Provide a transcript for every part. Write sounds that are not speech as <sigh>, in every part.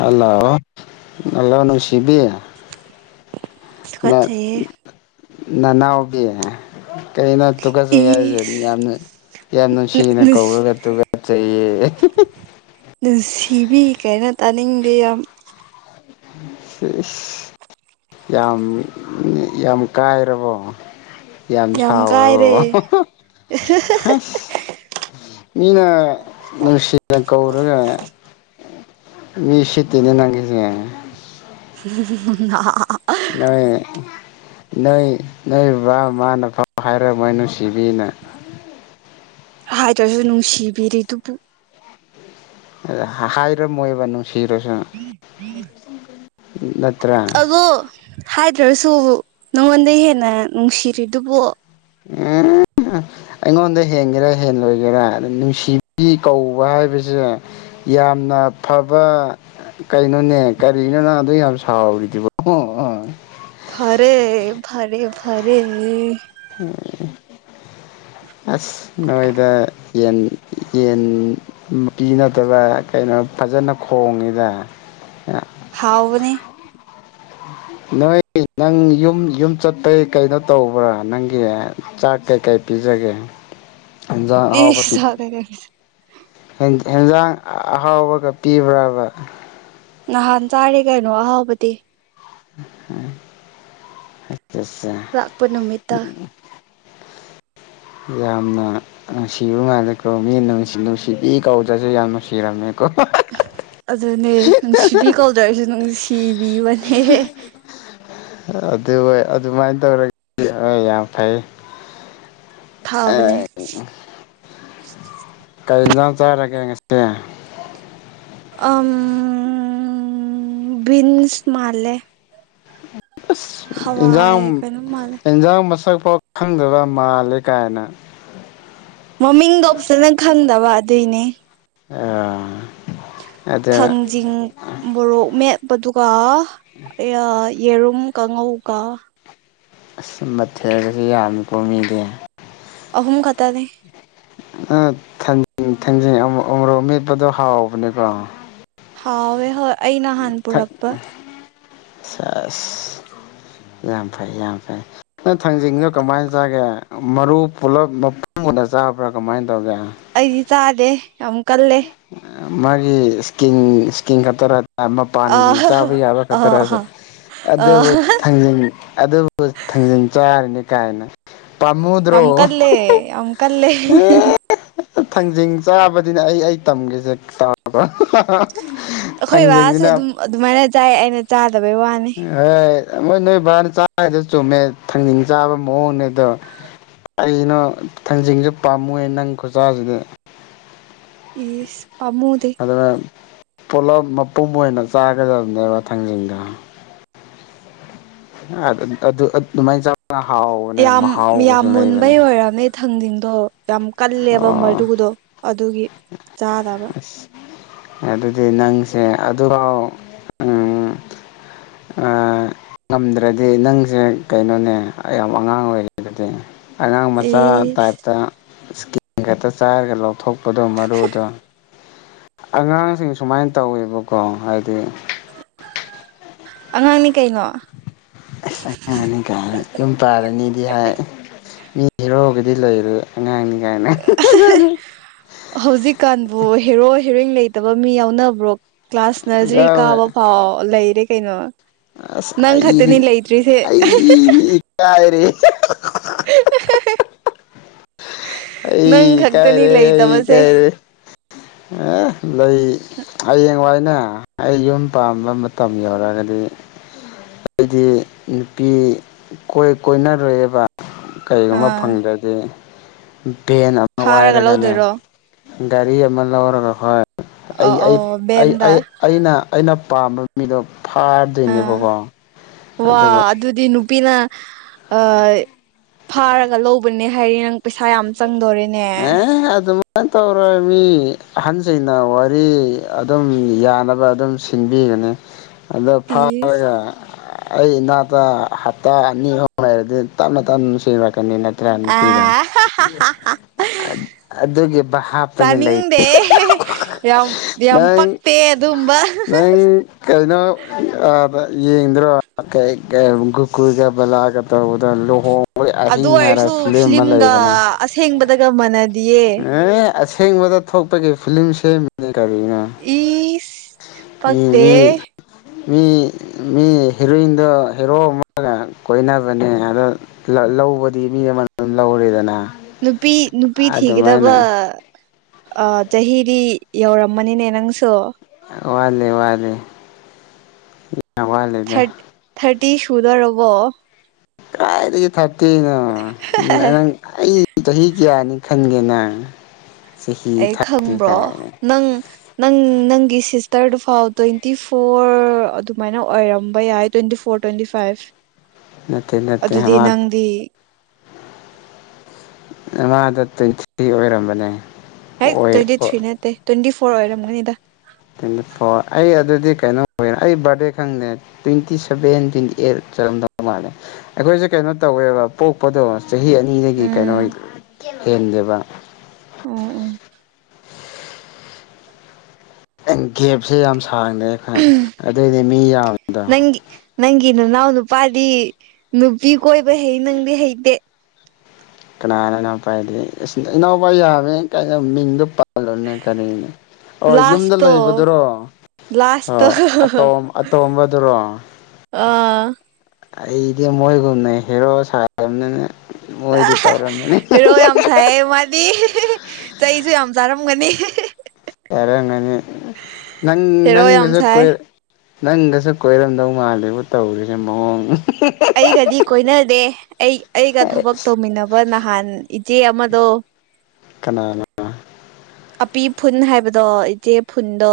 Hello hello ꯅꯪꯁꯤꯕꯤ ꯅꯪ ꯇꯨꯀꯠꯆꯩꯌꯦ ꯅꯅꯥꯎꯗꯤ ꯀꯩꯅꯣ ꯇꯨꯒꯠꯆꯩ ꯍꯥꯏꯔꯖꯤ ꯏꯁ ꯌꯥꯝꯅ ꯌꯥꯝ ꯅꯨꯡꯁꯤꯅ ꯅꯨꯁ ꯀꯧꯔꯒ ꯇꯨꯒꯠꯆꯩꯌꯦ ꯅꯨꯡꯁꯤꯕꯤ ꯀꯥꯏꯅ ꯇꯥꯅꯤꯡꯗꯦ ꯌꯥꯝ ꯁꯤ ꯏꯁ ꯌꯥꯝ ꯌꯥꯝ ꯀꯥꯏꯔꯕꯣ ꯌꯥꯝ ꯁꯥꯎꯔꯣ ꯑꯁ ꯃꯤꯅ ꯅꯨꯡꯁꯤꯅ ꯀꯧꯔꯒ ꯃꯤ ꯁꯤꯠꯇꯦꯅꯦ ꯅꯪꯒꯤꯁꯦ <unintelligible> ꯅꯣꯏ ꯅꯣꯏ ꯅꯣꯏ ꯕꯕꯥ ꯃꯃꯥꯅ ꯄꯥꯎ ꯍꯥꯏꯔꯝꯃꯣꯏ ꯅꯨꯡꯁꯤꯕꯤꯅ ꯍꯥꯏꯗ꯭ꯔꯥꯁꯨ ꯅꯨꯡꯁꯤꯕꯤꯔꯤ ꯗꯨꯕꯨ ꯑꯗ ꯍꯥꯏꯔꯝ ꯃꯣꯏꯕ ꯅꯨꯡꯁꯤꯔꯁꯨ ꯅꯠꯇ꯭ꯔꯥ ꯑꯣ ꯍꯥꯏꯗ꯭ꯔꯥꯁꯨ ꯅꯉꯣꯟꯗꯩ ꯍꯦꯟꯅ ꯅꯨꯡꯁꯤꯔꯤꯗꯨꯕꯨ ꯎꯝ <inaudible> ꯑꯩꯉꯣꯟꯗ ꯍꯦꯟꯒꯦꯔꯥ ꯍꯦꯟꯂꯣꯏꯒꯦꯔꯥ ꯑꯗꯨ ꯅꯨꯡꯁꯤꯕꯤꯒꯤ ꯀꯧꯕ ꯍꯥꯏꯕꯖꯦ ꯌꯥꯝꯅ ꯐꯕ ꯀꯩꯅꯣꯅꯦ ꯀꯔꯤꯅꯣ ꯅꯪ ꯑꯗꯨ ꯌꯥꯝ ꯁꯥꯎꯔꯤꯗꯨꯕꯨ ꯐꯔꯦ ꯐꯔꯦ ꯐꯔꯦ <unintelligible> ꯑꯁ ꯅꯣꯏꯗ ꯌꯦꯟ ꯌꯦꯟ ꯃꯥꯄꯤ ꯅꯠꯇꯕ ꯀꯩꯅꯣ ꯐꯖꯅ ꯈꯣꯡꯉꯤꯗ ꯍꯥꯎꯕꯅꯤ ꯅꯣꯏ ꯅꯪ ꯌꯨꯝ ꯌꯨꯝ ꯆꯠꯄꯩ ꯀꯩꯅꯣ ꯇꯧꯕ꯭ꯔꯥ ꯅꯪꯒꯤ ꯆꯥꯛ ꯀꯩꯀꯩ ꯄꯤꯖꯒꯦ ꯍꯦꯟꯖꯥꯡ ꯏꯁ ꯆꯥꯛ ꯀꯩꯀꯩ <inaudible> ꯍꯦꯟ ꯍꯦꯟꯖꯥꯡ ꯑꯍꯥꯎꯕꯒ ꯄꯤꯕ꯭ꯔꯥꯕ ꯅꯍꯥꯟ ꯆꯥꯔꯦ ꯀꯩꯅꯣ ꯑꯍꯥꯎꯕꯗꯤ ꯑꯠꯆꯥ ꯆꯥ ꯂꯥꯛꯄ ꯅꯨꯃꯤꯠꯇ ꯎꯝ ꯌꯥꯝꯅ ꯅꯨꯡꯁꯤꯕ ꯃꯥꯂꯦꯀꯣ ꯃꯤꯅꯨꯡꯁꯤ ꯅꯨꯡꯁꯤꯕꯤ ꯀꯧꯗ꯭ꯔꯥꯁꯨ ꯌꯥꯝ ꯅꯨꯡꯁꯤꯔꯝꯃꯦ ꯑꯗꯨꯅꯦ ꯅꯨꯡꯁꯤꯕꯤ ꯀꯧꯗꯔꯥꯁꯨ ꯅꯨꯡꯁꯤꯕꯤꯕꯅꯦ ꯑꯗꯨ ꯋꯣꯏ ꯑꯗꯨꯃꯥꯏꯟ ꯇꯧꯔꯗꯤ ꯌꯥꯝ ꯐꯩ ꯐꯕꯅꯦ ꯀꯩ ꯏꯟꯖꯥꯡ ꯆꯥꯔꯒꯦ ꯉꯁꯤ ꯑꯥꯝ ꯕꯤꯟꯁ ꯃꯥꯂꯦ ꯑꯁ ꯏꯟꯖꯥꯡ ꯀꯩꯅꯣ ꯃꯥꯜꯂꯦ ꯑꯦꯟꯖꯥꯡ ꯃꯁꯛꯐꯥꯎ ꯈꯪꯗꯕ ꯃꯥꯜꯂꯦ ꯀꯥꯏꯅ ꯃꯃꯤꯡꯗꯣ ꯐꯖꯅ ꯈꯪꯗꯕ ꯑꯗꯨꯏꯅꯦ ꯑꯥ ꯊꯥꯡꯖꯤꯡ ꯃꯔꯣꯛ ꯃꯦꯠꯄꯗꯨꯒ <unintelligible> ꯑꯦꯌꯥ ꯌꯦꯔꯨꯝ ꯀꯥꯡꯉꯧꯒ ꯑꯁ ꯃꯊꯦꯜꯒꯁꯦ ꯌꯥꯝꯃꯤ ꯀꯣ ꯃꯤꯗꯤ ꯑꯍꯨꯝ ꯈꯇꯥ ꯅꯦ ꯑꯥ ꯊꯥꯡꯖꯤꯡ ꯊꯥꯡꯖꯤꯡ ꯑꯃꯣ ꯎꯃꯣꯔꯣꯛ ꯃꯦꯠꯄꯗꯣ ꯍꯥꯎꯕꯅꯦꯀꯣ ꯍꯥꯎꯋꯦ ꯍꯣꯏ ꯑꯩ ꯅꯍꯥꯟ ꯄꯨꯔꯛꯄ ꯁꯥꯁ ꯌꯥꯝ ꯐꯔꯦ ꯌꯥꯝ ꯐꯔꯦ ꯅꯪ ꯊꯥꯡꯖꯤꯡꯗꯣ ꯀꯃꯥꯏꯅ ꯆꯥꯒꯦ ꯃꯔꯨ ꯄꯨꯂꯞ ꯃꯄꯨꯝ ꯑꯣꯏꯅ ꯆꯥꯕ꯭ꯔꯥ ꯀꯃꯥꯏꯅ ꯇꯧꯒꯦ ꯑꯩꯗꯤ ꯆꯥꯗꯦ ꯌꯥꯝ ꯀꯜꯂꯦ ꯃꯥꯒꯤ ꯏꯁꯀꯤꯟ ꯏꯁꯀꯤꯟ ꯈꯛꯇꯔ ꯑꯥ ꯑ ꯃꯄꯥꯟꯒꯤ ꯆꯥꯕ ꯌꯥꯕ ꯑ ꯈꯛꯇꯔꯦ ꯑ ꯑꯗꯨꯕꯨ ꯊꯥꯡꯖꯤꯡ ꯑꯗꯨꯕꯨ <unintelligible> ꯊꯥꯡꯖꯤꯡ ꯆꯥꯔꯤꯅꯤ ꯀꯥꯏꯅ ꯄꯃꯨꯗ꯭ꯔꯣ ꯌꯥꯝ ꯀꯜꯂꯦ ꯌꯥꯝ ꯀꯜꯂꯦ ꯊꯥꯡꯖꯤꯡ ꯆꯥꯕꯗꯤꯅꯦ ꯑꯩ ꯑꯩ ꯇꯝꯒꯦꯁꯦ ꯇꯥꯕꯔ ꯑꯈꯣꯏ ꯕꯥꯁꯨ ꯑꯗꯨꯝ ꯑꯗꯨꯃꯥꯏꯅ ꯆꯥꯏ ꯑꯩꯅ ꯆꯥꯗꯕꯩ ꯋꯥꯅꯤ <unintelligible> ꯃꯣꯏ ꯅꯣꯏ ꯕꯥꯅ ꯆꯥꯔꯤꯗꯖ ꯆꯨꯝꯃꯦ ꯊꯥꯡꯖꯤꯡ ꯆꯥꯕ ꯃꯑꯣꯡꯅꯦ ꯑꯗꯣ ꯀꯩꯅꯣ ꯊꯥꯡꯖꯤꯡꯖꯨ ꯄꯥꯝꯃꯨꯏ ꯅꯪ ꯈꯨꯆꯥꯥꯖꯤꯗꯤ ꯏꯁ ꯄꯥꯃꯨꯗꯦ ꯑꯗꯨꯒ ꯄꯨꯂꯞ ꯃꯄꯨꯝ ꯑꯣꯏꯅ ꯆꯥꯒꯗꯕꯅꯦꯕ ꯊꯥꯡꯖꯤꯡꯗꯣ <unintelligible> ꯑꯗꯨꯃꯥꯏꯅ ꯆꯥꯕꯅ ꯍꯥꯎꯕꯅꯦ ꯃꯍꯥꯎꯒꯁꯨ ꯂꯩꯕꯅꯦ ꯊꯪꯗꯤꯡꯗꯣ ꯌꯥꯝ ꯀꯜꯂꯦꯕ ꯑꯣ ꯃꯔꯨꯗꯣ ꯑꯗꯨꯒꯤ ꯆꯥꯗꯕ ꯑꯁ ꯑꯗꯨꯗꯤ ꯅꯪꯁꯦ ꯑꯗꯨꯐꯥꯎ ꯎꯝ ꯑꯥ ꯉꯝꯗ꯭ꯔꯗꯤ ꯅꯪꯁꯦ ꯀꯩꯅꯣꯅꯦ ꯑꯩ ꯌꯥꯝ ꯑꯉꯥꯡ ꯑꯣꯏꯔꯤ ꯑꯗꯨꯗꯤ ꯑꯉꯥꯡ ꯃꯆꯥ ꯏꯁ ꯇꯥꯏꯞꯇ ꯏꯁꯀꯤꯟ ꯈꯛꯇ ꯆꯥꯏꯔꯒ ꯂꯧꯊꯣꯛ ꯄꯗꯣ ꯃꯔꯨꯗꯣ ꯑꯉꯥꯡꯁꯤꯡ ꯁꯨꯃꯥꯏꯅ ꯇꯧꯋꯦꯕꯀꯣ ꯍꯥꯏꯗꯤ ꯑꯉꯥꯡꯅꯤ ꯀꯩꯅꯣ ꯑꯁ ꯑꯉꯥꯡꯅꯤ ꯒꯥꯏꯅ ꯌꯨꯝ ꯄꯥꯟꯂꯅꯤꯗꯤ ꯍꯥꯏ ꯃꯤ ꯍꯤꯔꯣꯒꯤꯗꯤ ꯂꯩꯏꯔꯦ ꯑꯉꯥꯡꯅꯤ ꯒꯥꯏꯅ ꯍꯧꯖꯤꯛꯀꯥꯟꯕꯨ ꯍꯦꯔꯣ ꯍꯦꯔꯣꯏꯅꯤ ꯂꯩꯇꯕ ꯃꯤ ꯌꯥꯎꯅꯕ꯭ꯔꯣ ꯀ꯭ꯂꯥꯁ ꯅꯔꯖꯔꯤ ꯌꯥꯎꯋꯦ ꯀꯥꯕ ꯐꯥꯎ ꯂꯩꯔꯦ ꯀꯩꯅꯣ ꯑꯁ ꯅꯪ ꯑꯩꯗꯤ ꯈꯛꯇꯅꯤ ꯂꯩꯇ꯭ꯔꯤꯁꯦ ꯑꯩꯗꯤ ꯏꯀꯥꯏꯔꯦꯍꯦ <unintelligible> ꯑꯩ ꯅꯪ ꯈꯛꯇꯅꯤ ꯏꯀꯥꯏꯔꯦ ꯑꯩ ꯂꯩꯇꯕꯁꯦ ꯏꯀꯥꯏꯔꯦ ꯍꯦ ꯂꯩ ꯍꯌꯦꯡꯋꯥꯏꯅꯦ ꯑꯩ ꯌꯨꯝ ꯄꯥꯝꯕ ꯃꯇꯝ ꯌꯧꯔꯒꯗꯤ ꯑꯩꯗꯤ ꯅꯨꯄꯤ ꯀꯣꯏ ꯀꯣꯏꯅꯔꯣꯏꯕ ꯀꯔꯤꯒꯨꯝꯕ ꯑꯥ ꯐꯪꯗ꯭ꯔꯗꯤ ꯚꯦꯟ ꯑꯃ ꯐꯥꯔꯒ ꯋꯥꯏꯔꯒꯅꯦ ꯂꯧꯗꯣꯏꯔꯣ ꯒꯥꯔꯤ ꯑꯃ ꯂꯧꯔꯒ ꯈꯣꯏ ꯑꯩ ꯑꯧ ꯑꯩ ꯑꯧ ꯑꯩ ꯚꯦꯟꯗ ꯑꯩ ꯑꯩꯅ ꯑꯩꯅ ꯄꯥꯝꯕ ꯃꯤꯗꯣ ꯑꯥ ꯐꯥꯗ꯭ꯣꯏꯅꯦꯕꯀꯣ ꯋꯥ ꯑꯗꯨꯗꯤ ꯅꯨꯄꯤꯅ <unintelligible> ꯐꯥꯔꯒ ꯂꯧꯕꯅꯦ ꯍꯥꯏꯔꯦ ꯅꯪ ꯄꯩꯁꯥ ꯌꯥꯝ ꯆꯪꯗꯣꯔꯦꯅꯦ ꯑꯦ ꯑꯗꯨꯝ ꯀꯩꯝ ꯇꯧꯔꯣꯏ ꯃꯤ ꯑꯍꯟꯁꯤꯡꯅ ꯋꯥꯔꯤ ꯑꯗꯨꯝ ꯌꯥꯅꯕ ꯑꯗꯨꯝ ꯁꯤ ꯁꯤꯟꯕꯤꯒꯅꯤ ꯑꯗꯣ ꯏꯁ ꯐꯥꯔꯒ ꯑꯩ ꯏꯅꯥꯠꯇ ꯍꯞꯇꯥ ꯑꯅꯤ ꯑꯍꯨꯝ ꯂꯩꯔꯗꯤ ꯇꯞꯅ ꯇꯞꯅ ꯅꯨꯡꯁꯤꯔꯛꯀꯅꯤꯅꯦ ꯇ꯭ꯔꯥꯏꯐ ꯅꯨꯄꯤꯔ ꯑ ꯑꯗꯨꯒꯤ ꯕꯍꯥꯞꯇꯅꯤ ꯂꯩ ꯈꯪꯗꯦ ꯌꯥꯝ ꯌꯥꯝ ꯅꯪ ꯄꯛꯇꯦ ꯑꯗꯨꯝꯕ ꯅꯪ ꯀꯩꯅꯣ ꯑ ꯗ ꯌꯦꯡꯗ꯭ꯔꯣ ꯀꯩ ꯀꯩꯕ ꯒꯨꯀꯨꯜꯒ ꯕꯂꯥꯒ ꯇꯧꯕꯗꯣ ꯂꯣꯍꯣꯡ ꯕꯒꯤ ꯑꯗꯨ ꯑꯍꯤꯡ ꯍꯥꯏꯔ ꯑꯣꯏꯔꯁꯨ ꯐꯤꯂꯝ ꯑꯃ ꯐꯤꯂꯝꯒ ꯂꯩꯕꯅꯦ ꯑꯁꯦꯡꯕꯗꯒ ꯃꯅꯥ ꯑꯦ ꯑꯁꯦꯡꯕꯗ ꯊꯣꯛꯄꯒꯤ ꯐꯤꯂꯝ ꯁꯦꯝꯃꯤꯅꯦ ꯀꯔꯤꯅꯣ ꯏꯁ ꯃꯤ ꯄꯛꯇꯦ ꯃꯤ ꯃꯤ ꯃꯤ ꯍꯤꯔꯣꯏꯟꯗꯣ ꯍꯦꯔꯣ ꯑꯃꯒ ꯀꯣꯏꯅꯕꯅꯦ ꯑꯗꯣ ꯂ ꯂꯧꯕꯗꯤ ꯃꯤ ꯑꯃꯅ ꯑꯗꯨꯝ ꯂꯧꯔꯦꯗꯅ ꯅꯨꯄꯤ ꯅꯨꯄꯤ ꯑꯗꯨꯃꯥꯏꯅ ꯊꯤꯒꯗꯕ ꯑ ꯆꯍꯤꯗꯤ ꯌꯧꯔꯝꯃꯅꯤꯅꯦ ꯅꯪꯁꯨ ꯋꯥꯠꯂꯤ ꯋꯥꯠꯂꯤ ꯌꯥꯝ ꯋꯥꯠꯂꯤ ꯊꯔꯠ ꯊꯔꯇꯤ ꯁꯨꯗꯣꯏꯔꯕꯣ ꯀꯥꯏꯗꯒꯤ ꯊꯥꯔꯇꯤꯅꯣ ꯅ ꯅꯪ ꯑꯩ ꯆꯍꯤ ꯀꯌꯥꯅꯤ ꯈꯟꯒꯦ ꯅꯪ ꯆꯍꯤ ꯑꯩ ꯊꯥꯔꯇꯤ ꯈꯪꯕ꯭ꯔꯣ ꯀꯥꯏꯅ ꯅꯪ ꯅꯪ ꯅꯪꯒꯤ ꯁꯤꯁꯇꯔꯗꯨ ꯐꯥꯎ ꯇ꯭ꯋꯦꯟꯇꯤ ꯐꯣꯔ ꯑꯗꯨꯃꯥꯏꯅ ꯑꯣꯏꯔꯝꯕ ꯌꯥꯏ? ꯇ꯭ꯋꯦꯟꯇꯤ ꯐꯣꯔ ꯇ꯭ꯋꯦꯟꯇꯤ ꯐꯥꯏꯚ ꯅꯠꯇꯦ ꯅꯠꯇꯦ ꯑꯗꯨꯗꯤ ꯃꯥ ꯅꯪꯗꯤ ꯃꯥꯥꯗꯣ ꯇ꯭ꯋꯦꯟ ꯊ꯭ꯔꯤ ꯑꯣꯏꯔꯝꯕꯅꯦ ꯍꯦꯠ ꯑꯣꯏ ꯇ꯭ꯋꯦꯟꯇꯤ ꯊ꯭ꯔꯤ ꯅꯠꯇꯦ ꯇ꯭ꯋꯦꯟꯇꯤ ꯐꯣꯔ ꯑꯣꯏꯔꯝꯒꯅꯤꯗ꯫ ꯑꯩ ꯑꯗꯨꯗꯤ ꯀꯩꯅꯣ ꯑꯣꯏ ꯑꯩ ꯕꯥꯔꯗꯦ ꯈꯪꯗꯦ꯫ ꯇ꯭ꯋꯦꯟꯇꯤ ꯁꯚꯦꯟ ꯇ꯭ꯋꯦꯟꯇꯤ ꯑꯩꯠ ꯆꯠꯂꯝꯗꯧ ꯃꯥꯜꯂꯦ ꯑꯩꯈꯣꯏꯖ‌ꯦ ꯀꯩꯅꯣ ꯇꯧꯋꯦꯕ ꯄꯣꯛꯄꯗꯣ ꯆꯍꯤ ꯑꯅꯤꯗꯒꯤ ꯀꯩꯅꯣ ꯎꯝ ꯍꯦꯟꯗꯦꯕ꯫ ꯎꯝ ꯎꯝ꯫ ꯑꯩ ꯒꯦꯞꯁꯦ ꯌꯥꯝ ꯁꯥꯡꯅꯦ ꯈꯟ ꯑꯗꯩꯗꯤ ꯃꯤ ꯌꯥꯝꯃꯤꯗꯣ꯫ ꯅꯪꯒꯤ ꯅꯪꯒꯤ ꯅꯅꯥꯎ ꯅꯨꯄꯥꯗꯤ ꯅꯨꯄꯤ ꯀꯣꯏꯕ ꯍꯩ ꯅꯪꯗꯤ ꯍꯩꯇꯦ ꯀꯅꯥꯅꯣ ꯄꯥꯢꯗꯤ ꯢꯁ ꯢꯅꯥꯎꯄꯥ ꯌꯥꯝꯃꯦ ꯀꯩꯅꯣ ꯃꯤꯡꯗꯣ ꯄꯥꯜꯂꯨꯅꯦ ꯀꯔꯤꯅꯤ꯫ ꯑꯣ ꯌꯨꯝꯗ ꯂꯥꯁꯇꯣ ꯂꯩꯕꯗꯨꯔꯣ꯫ ꯂꯥꯁꯇꯣ ꯑꯣ ꯑꯇꯣꯝ ꯑꯇꯣꯝꯕꯗꯨꯔꯣ? ꯑꯥ ꯑꯩꯗꯤ ꯃꯣꯏꯒꯨꯝꯅ ꯍꯦꯔꯣ ꯁꯥꯗꯕꯅꯤꯅ ꯃꯣꯏꯗꯤ ꯇꯧꯔꯝꯃꯅꯤ ꯫ ꯍꯦꯔꯣ ꯌꯥꯝ ꯁꯥꯏꯌꯦ ꯃꯥꯗꯤ ꯆꯩꯁꯨ ꯌꯥꯝ ꯆꯥꯔꯝꯒꯅꯤ꯫ ꯅꯪ ꯍꯦꯔꯣ ꯌꯥꯝ ꯅꯪꯒꯁꯨ ꯁꯥꯏ ꯀꯣꯏ ꯅꯪꯒꯁꯨ ꯀꯣꯏꯔꯝꯗꯧ ꯃꯥꯜꯂꯤꯕꯨ ꯇꯧꯔꯤꯁꯦ ꯃꯑꯣꯡ꯫ ꯑꯩꯒꯗꯤ ꯀꯣꯏꯅꯗꯦ ꯑꯩ ꯑꯩꯒ ꯊꯕꯛ ꯇꯧꯃꯤꯟꯅꯕ ꯅꯍꯥꯟ ꯏꯆꯦ ꯑꯃꯗꯣ ꯀꯅꯥꯅ ꯑꯄꯤ ꯐꯨꯟ ꯍꯥꯏꯕꯗꯣ ꯏꯆꯦ ꯐꯨꯟꯗꯣ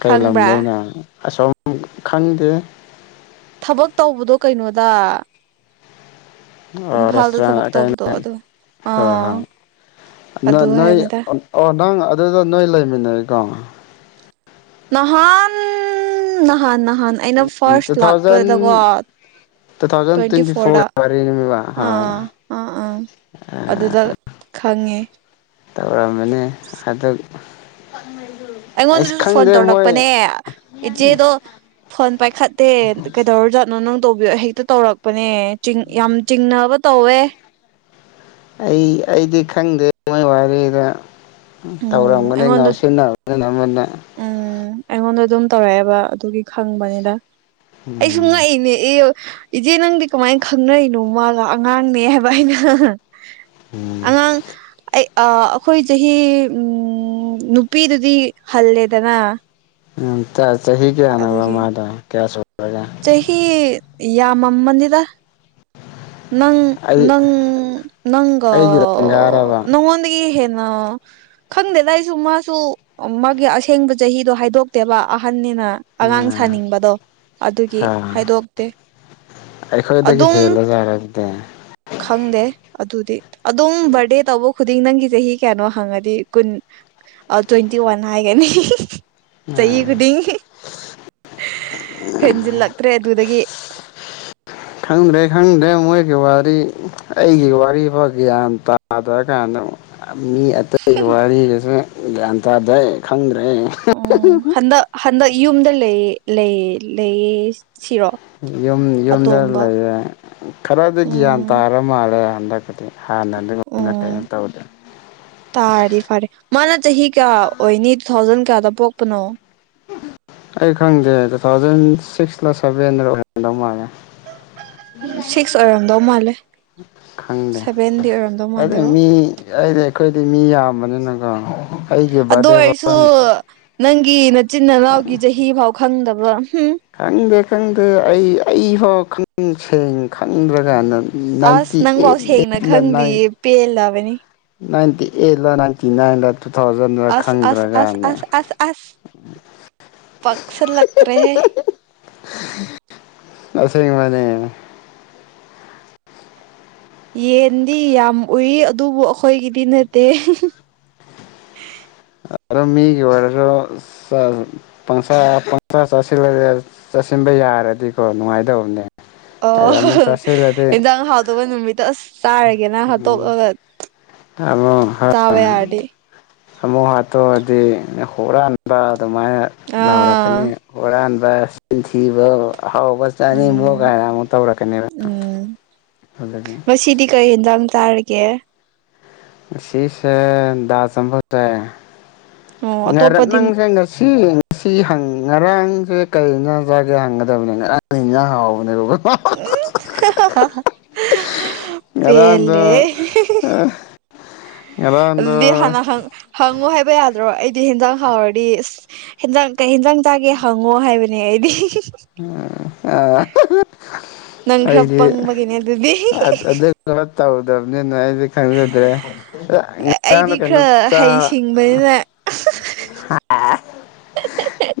ꯀꯩ ꯈꯪꯕ꯭ꯔꯥ ꯂꯝꯗꯩꯅꯣ ꯑꯁꯣꯝ ꯈꯪꯗꯦ꯫ ꯊꯕꯛ ꯇꯧꯕꯗꯣ ꯀꯩꯅꯣꯗ ꯑ ꯏꯝꯐꯥꯜꯗ ꯊꯕꯛ ꯔꯦꯁꯇꯨꯔꯦꯟ ꯇꯧꯕꯗꯣ ꯑꯗꯣ ꯑꯥ <unintelligible> ꯅ ꯑꯗꯨ ꯅꯣꯏ ꯍꯥꯏꯕꯅꯤꯗ ꯑꯣ ꯅꯪ ꯑꯗꯨꯗ ꯅꯣꯏ ꯂꯩꯃꯤꯟꯅꯩꯀꯣ? ꯅꯍꯥꯟ-ꯅꯍꯥꯟ-ꯅꯍꯥꯟ ꯑꯩꯅ ꯐꯥꯔꯁ ꯇꯨ ꯊꯥꯎꯖꯟ ꯂꯥꯛꯄꯗꯀꯣ ꯇꯨ ꯊꯥꯎꯖꯟ ꯇ꯭ꯋꯦꯟꯇꯤ ꯐꯣꯔꯗ ꯐꯣꯔ ꯋꯥꯔꯤꯅꯦꯕ ꯍꯣꯏ ꯑꯥ ꯑꯥ ꯑꯥ ꯑꯗꯨꯗ ꯈꯪꯉꯦ꯫ ꯇꯧꯔꯝꯕꯅꯤ ꯍꯟꯗꯛ ꯑꯩꯉꯣꯟꯗꯁꯨ ꯐꯣꯟ ꯇꯧꯔꯛꯄꯅꯦ꯫ ꯏꯆꯦꯗꯣ ꯐꯣꯟ ꯄꯥꯏꯈꯠꯇꯦ ꯀꯩꯗꯧꯔꯖꯥꯠꯅꯣ ꯅꯪ ꯇꯧꯕꯤꯌꯣ ꯍꯦꯛꯇ ꯇꯧꯔꯛꯄꯅꯦ꯫ ꯆꯤꯡ ꯌꯥꯝ ꯆꯤꯡꯅꯕ ꯇꯧꯋꯦ ꯑꯩ ꯑꯩꯗꯤ ꯈꯪꯗꯦ ꯃꯣꯏ ꯋꯥꯔꯤꯗ ꯎꯝ ꯇꯧꯔꯝꯒꯅꯤ ꯑꯩꯉꯣꯟꯗ ꯉꯥꯎꯁꯤꯟꯅꯕꯅꯤꯅ ꯑꯃꯅ꯫ ꯎꯝ ꯑꯩꯉꯣꯟꯗ ꯑꯗꯨꯝ ꯇꯧꯔꯛꯑꯦꯕ ꯑꯗꯨꯒꯤ ꯈꯪꯕꯅꯤꯗ꯫ ꯑꯩꯁꯨꯨ ꯎꯝ ꯉꯛꯏꯅꯦ ꯏꯌꯨ ꯏꯖꯦ ꯅꯪꯗꯤ ꯀꯃꯥꯏ ꯈꯪꯅꯩꯅꯣ ꯃꯥꯒ ꯑꯉꯥꯡꯅꯦ ꯍꯥꯏꯕ ꯑꯩꯅ ꯎꯝ ꯑꯉꯥꯡ ꯑꯩ ꯑ ꯑꯈꯣꯏ ꯆꯍꯤ ꯎꯝ ꯅꯨꯄꯤꯗꯗꯤ ꯍꯜꯂꯦꯗꯅꯥ ꯎꯝ ꯆꯥ ꯆꯍꯤ ꯀꯌꯥꯅꯣꯕ ꯃꯥꯗꯣ ꯀꯌꯥꯁꯨ ꯆꯍꯤ ꯌꯥꯝꯃꯝꯃꯅꯤꯗ ꯅꯪ ꯑꯩ ꯅꯪ ꯅꯪꯒ ꯑꯩꯒꯤ ꯂꯦꯡꯒꯥꯔꯕ ꯅꯉꯣꯟꯗꯒꯤ ꯍꯦꯟꯅ ꯈꯪꯗꯦꯗ ꯑꯩꯁꯨ ꯃꯥꯁꯨ ꯃꯥꯒꯤ ꯑꯁꯦꯡꯕ ꯆꯍꯤꯗꯣ ꯍꯥꯏꯗꯣꯛꯇꯦꯕ ꯑꯍꯟꯅꯤꯅ ꯑꯉꯥꯡ ꯁꯥꯅꯤꯡꯕꯗꯣ ꯑꯗꯨꯒꯤ ꯍꯥ ꯍꯥꯏꯗꯣꯛꯇꯦ ꯑꯩꯈꯣꯏꯗꯒꯤ ꯑꯗꯨꯝ ꯍꯦꯜꯂꯥ ꯖꯥꯠꯂꯣ ꯑꯗꯨꯗꯤ ꯈꯪꯗꯦ ꯑꯗꯨꯗꯤ ꯑꯗꯨꯝ ꯕꯔꯗꯦ ꯇꯧꯕ ꯈꯨ ꯗꯤꯡ ꯅꯪꯒꯤ ꯆꯍꯤ ꯀꯌꯥꯅꯣ ꯍꯪꯉꯗꯤ ꯀꯨꯟ ꯑꯥ ꯇ꯭ꯋꯦꯟꯇꯤ ꯋꯥꯟ ꯍꯥꯏꯒꯅꯤ ꯆꯍꯤ ꯎꯝ ꯈꯨꯗꯤꯡ ꯍꯦꯟꯖꯤꯟꯂꯛꯇ꯭ꯔꯦ ꯑꯗꯨꯗꯒꯤ ꯈꯪꯗ꯭ꯔꯦ ꯈꯪꯗ꯭ꯔꯦ ꯃꯣꯏꯒꯤ ꯋꯥꯔꯤ ꯑꯩꯒꯤ ꯋꯥꯔꯤꯐꯥꯎ ꯒ꯭ꯌꯥꯟ ꯇꯥꯗ꯭ꯔꯀꯥꯟꯗ ꯃꯤ ꯑꯇꯩꯒꯤ ꯋꯥꯔꯤꯗꯨꯁꯨ ꯒ꯭ꯌꯥꯟ ꯇꯥꯗꯦ ꯈꯪꯗ꯭ꯔꯦ ꯑꯣ ꯍꯟꯗꯛ ꯍꯟꯗꯛ ꯌꯨꯝꯗ ꯂꯩ ꯂꯩ ꯂꯩꯌꯦ ꯁꯤꯔꯣ ꯌꯨꯝ ꯌꯨꯝꯗ ꯑꯇꯣꯝꯕ ꯂꯩꯌꯦ ꯈꯔꯗꯤ ꯒ꯭ꯌꯥꯟ ꯎꯝ ꯇꯥꯔ ꯃꯥꯜꯂꯦ ꯍꯟꯗꯛꯀꯗꯤ ꯍꯥꯟꯅ ꯑꯗꯨꯒꯨꯝꯕ ꯎꯝ <unintelligible> ꯇꯧꯗꯦ ꯇꯥꯔꯗꯤ ꯐꯔꯦ ꯃꯥꯅ ꯆꯍꯤ ꯀꯌꯥ ꯑꯣꯏꯅꯤ ꯇꯨ ꯊꯥꯎꯖꯟ ꯀꯌꯥꯗ ꯄꯣꯛꯄꯅꯣ ꯑꯩ ꯈꯪꯗꯦ ꯇꯨ ꯊꯥꯎꯖꯟ ꯁꯤꯛꯁꯂꯥ ꯁꯚꯦꯟꯔꯥ ꯑꯣꯏꯔꯝꯗꯧ ꯃꯥꯜꯂꯦ ꯁꯤꯛꯁ ꯑꯣꯏꯔꯝꯗꯧ ꯃꯥꯜꯂꯦ ꯈꯪꯗꯦ ꯁꯚꯦꯟꯗꯤ ꯑꯣꯏꯔꯝꯗꯧ ꯑꯗꯨ ꯃꯥꯟꯗꯦꯕ ꯃꯤ ꯌꯥꯏ ꯌꯥꯏ ꯑꯩꯈꯣꯏꯗꯤ ꯃꯤ ꯌꯥꯝꯕꯅꯤꯅꯀꯣ ꯑꯩꯒꯤ ꯑꯗꯨ ꯕꯥꯔꯗꯦ ꯑꯣꯏꯔꯁꯨ ꯐꯥꯎ ꯅꯪꯒꯤ ꯅꯆꯤꯟ ꯅꯅꯥꯎꯒꯤ ꯆꯍꯤ ꯐꯥꯎ ꯈꯪꯗꯕ ꯍꯨꯝ ꯈꯪꯗꯦ ꯈꯪꯗꯦ ꯑꯩ ꯑꯩꯐꯥꯎ ꯈꯪ ꯁꯦꯡ ꯈꯪꯗ꯭ꯔ ꯀꯥꯟꯗ ꯑꯁ ꯅꯪꯐꯥꯎ ꯁꯦꯡꯅ ꯈꯪꯗꯤꯌꯦ ꯄꯦꯜꯂꯕꯅꯤ ꯅꯥꯏꯟꯇꯤꯑꯦꯠ ꯂꯥ ꯅꯥꯏꯟꯇꯤꯅꯥꯏꯟ ꯂꯥ ꯇꯨ ꯊꯥꯎꯖꯟꯔꯥ ꯑꯁ ꯈꯪꯗ꯭ꯔꯥ ꯑꯁ ꯑꯁ ꯀꯥꯟꯗ ꯑꯁ ꯄꯛꯁꯟꯂꯛꯇ꯭ꯔꯦꯍꯦ ꯑꯁꯦꯡꯕꯅꯦ ꯌꯦꯟꯗꯤ ꯌꯥꯝ ꯎꯏ ꯑꯗꯨꯕꯨ ꯑꯩꯈꯣꯏꯒꯤꯗꯤ ꯅꯠꯇꯦ ꯑꯗꯣ ꯃꯤꯒꯤ ꯑꯣꯏꯔꯁꯨ <unintelligible> ꯄꯪꯆꯥ ꯄꯪꯆꯥ ꯆꯥꯁꯤꯟꯂꯒꯥ ꯆꯥꯁꯤꯟꯕ ꯌꯥꯔꯗꯤꯀꯣ ꯅꯨꯡꯉꯥꯏꯗꯧꯕꯅꯦ ꯑꯣ ꯑꯗ ꯑꯃꯨꯛ ꯆꯥꯁꯤꯜꯂꯗꯤ ꯏꯟꯖꯥꯡ ꯍꯥꯎꯇꯕꯥ ꯅꯨꯃꯤꯠꯇ ꯑꯁ ꯆꯥꯔꯒꯦꯅ ꯍꯥꯠꯇꯣꯛꯂꯒ ꯑꯃꯨꯛ ꯆꯥꯕ ꯌꯥꯔꯗꯤ ꯑꯃꯨꯛ ꯍꯥꯠꯇꯣꯛꯑꯗꯤ ꯍꯨꯔꯥꯟ ꯕ ꯑꯗꯨꯃꯥꯏꯅ ꯑꯥ ꯂꯥꯎꯔꯛꯀꯅꯤ ꯍꯨꯔꯥꯟꯕ ꯆꯤꯟꯊꯤꯕꯧ ꯑꯍꯥꯎꯕ ꯆꯥꯅꯤꯡꯕꯧ ꯎꯝ ꯀꯥꯏꯅ ꯑꯃꯨꯛ ꯇꯧꯔꯛꯀꯅꯦꯕ ꯑꯗꯨꯗꯤ ꯁꯤꯗꯤ ꯀꯩ ꯍꯤꯟꯖꯥꯡ ꯆꯥꯔꯤꯛ ꯒꯦ ꯉꯁꯤꯁꯦ ꯗꯥꯜ <unintelligible> ꯆꯥꯏ ꯑꯣ ꯑꯇꯣꯞꯄꯗꯤ ꯅꯪꯁꯦ ꯉꯁꯤ ꯑꯁꯤ ꯉꯔꯥꯡꯁꯦ ꯀꯔꯤꯅ ꯢꯟꯁꯥꯡ ꯆꯥꯒꯦ ꯍꯪꯒꯗꯕꯅꯦ ꯉꯔꯥꯡ ꯢꯟꯁꯥꯡ ꯍꯥꯎꯕꯅꯦꯕ꯫ ꯎꯝ ꯍꯥ-ꯍꯥ ꯉꯔꯥꯡꯗꯣ ꯄꯦꯜꯂꯦ ꯉꯔꯥꯡꯗꯣ ꯑꯗꯨꯗꯤ ꯍꯥꯟꯅ ꯍꯪꯉꯨ ꯍꯥꯏꯕ ꯌꯥꯗ꯭ꯔꯣ ꯑꯩꯗꯤ ꯍꯦꯟꯖꯥꯡ ꯍꯥꯎꯔꯗꯤ ꯍꯦꯟꯖꯥꯡ ꯀꯩ ꯍꯦꯟꯖꯥꯡ ꯆꯥꯒꯦ ꯍꯪꯉꯣ ꯍꯥꯏꯕꯅꯦ ꯑꯩꯗꯤ꯫ ꯅꯪ ꯈꯔ ꯑꯩꯗꯤ ꯄꯪꯕꯒꯤꯅꯦ ꯑꯗꯨꯗꯤ ꯑꯗꯨ ꯇꯧꯗꯅꯤꯅ꯫ ꯪꯗꯪꯖꯗ꯭ꯔꯦ꯫ ꯑꯩꯗꯤ ꯈꯔ ꯍꯩꯁꯤꯡꯕꯅꯤꯅ ꯍꯥ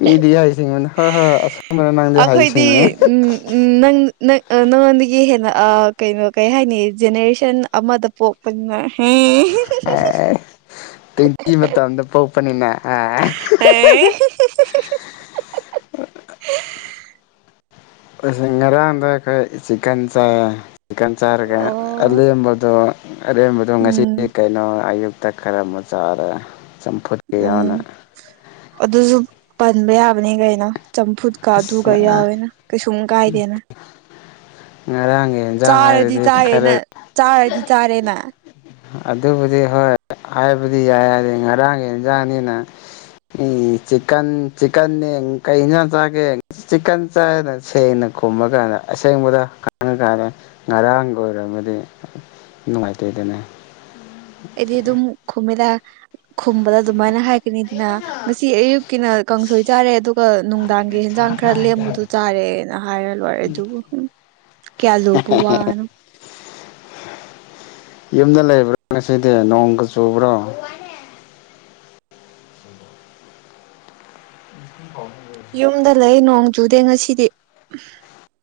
ꯃꯤꯗꯤ ꯍꯥꯏꯁꯤꯅꯤ꯫ ꯅꯪꯗꯤ ꯍꯩ ꯑꯩꯈꯣꯏꯗꯤ ꯁꯤꯡꯉꯦ꯫ ꯎꯝ ꯅꯪ ꯅꯪꯉꯣꯟꯗꯒꯤ ꯍꯦꯟꯅ ꯀꯩꯅꯣ ꯀꯩ ꯍꯥꯏꯅꯤ ꯖꯦꯅꯦꯔꯦꯁꯟ ꯑꯃꯗ ꯄꯣꯛ ꯄ ꯅꯦ꯫ ꯑꯦ ꯇꯣꯢꯟꯇꯤ ꯃꯇꯝꯝꯗ ꯄꯄꯅꯤꯅ ꯍꯥ꯫ ꯑꯦ ꯍꯤ-ꯍꯤ꯫ <inaudible> ꯉꯔꯥꯡꯗꯣ ꯑꯩꯈꯣꯏ ꯆꯤꯛꯀꯟ ꯆꯥꯏ ꯆꯤꯛꯀꯟ ꯆꯥꯔꯒ ꯑꯦꯝꯕꯗꯣ ꯑꯔꯦꯝꯕꯗꯣ ꯉꯁꯤ ꯎꯝ ꯀꯩꯅꯣ ꯑꯌꯨꯛꯇ ꯈꯔ ꯑꯃꯨꯛ ꯆꯥꯔꯦ꯫ ꯆꯝꯐꯨꯠꯀ ꯎꯝ ꯌꯥꯎꯅ ꯑꯗꯨꯁꯨ ꯄꯟꯕ ꯌꯥꯕꯅꯤ ꯀꯩꯅꯣ ꯆꯝꯐꯨꯠ ꯀꯥ ꯑꯗꯨ ꯀ ꯑꯁ ꯌꯥꯎꯋꯦꯅ ꯀꯩꯁꯨꯝ ꯀꯥꯏꯗꯦꯅ꯫ ꯉꯔꯥꯡꯒꯤ ꯌꯦꯟꯖꯥꯡ ꯆꯥꯔꯗꯤ ꯍꯥꯏꯔꯗꯤ ꯈꯔ ꯆꯥꯔꯦꯅ ꯆꯥꯔꯗꯤ ꯆꯥꯔꯦꯅ ꯑꯗꯨꯕꯨꯗꯤ ꯍꯣꯏ ꯍꯥꯏꯕꯗꯤ ꯌꯥꯢ ꯉꯔꯥꯡꯒꯤ ꯌꯦꯟꯖꯥꯡꯅꯤꯅ ꯎꯝ ꯆꯤꯛꯀꯟ ꯆꯤꯛꯀꯟꯅꯦ ꯀꯩ ꯌꯦꯟꯁꯥꯡ ꯆꯥꯔꯒꯦ? ꯆꯤꯛꯀꯟ ꯆꯥꯏꯅ ꯁꯦꯡꯅ ꯈꯨꯝꯃꯀꯥꯟꯗ ꯑꯁꯦꯡꯕꯗ ꯈꯥꯡꯉꯀꯥꯟꯗ ꯉꯔꯥꯡꯒꯤ ꯑꯣꯏꯔꯝꯃꯗꯤ ꯅꯨꯡꯉꯥꯏꯇꯦꯗꯅ꯫ ꯑꯩꯗꯤ ꯑꯗꯨꯝ ꯈꯨꯝꯃꯦꯗ ꯈꯨꯝꯕꯗ ꯑꯗꯨꯃꯥꯏꯅ ꯍꯥꯏꯒꯅꯤ ꯑꯗꯨꯅ ꯉꯁꯤ ꯑꯌꯨꯛꯀꯤꯅ ꯀꯥꯡꯁꯣꯏ ꯆꯥꯔꯦ ꯑꯗꯨꯒ ꯑꯗꯨꯒ ꯅꯨꯡꯗꯥꯡꯒꯤ ꯍꯟꯖꯥꯡ ꯈꯔ ꯂꯦꯝꯕꯗꯣ ꯆꯥꯔꯦꯅ ꯍꯥꯏꯔ ꯂꯣꯏꯔꯦ ꯑꯗꯨꯕꯨ ꯍꯨꯝ ꯀꯌꯥꯂꯨꯕ ꯋꯥꯅꯣ꯫ ꯌꯨꯝꯗ ꯂꯩꯕ꯭ꯔꯣ ꯉꯁꯤꯗꯤ ꯅꯣꯡꯒ ꯆꯨꯕ꯭ꯔꯣ? <inaudible> ꯌꯨꯝꯗ ꯂꯩ ꯅꯣꯡ ꯆꯨꯗꯦ ꯉꯁꯤꯗꯤ꯫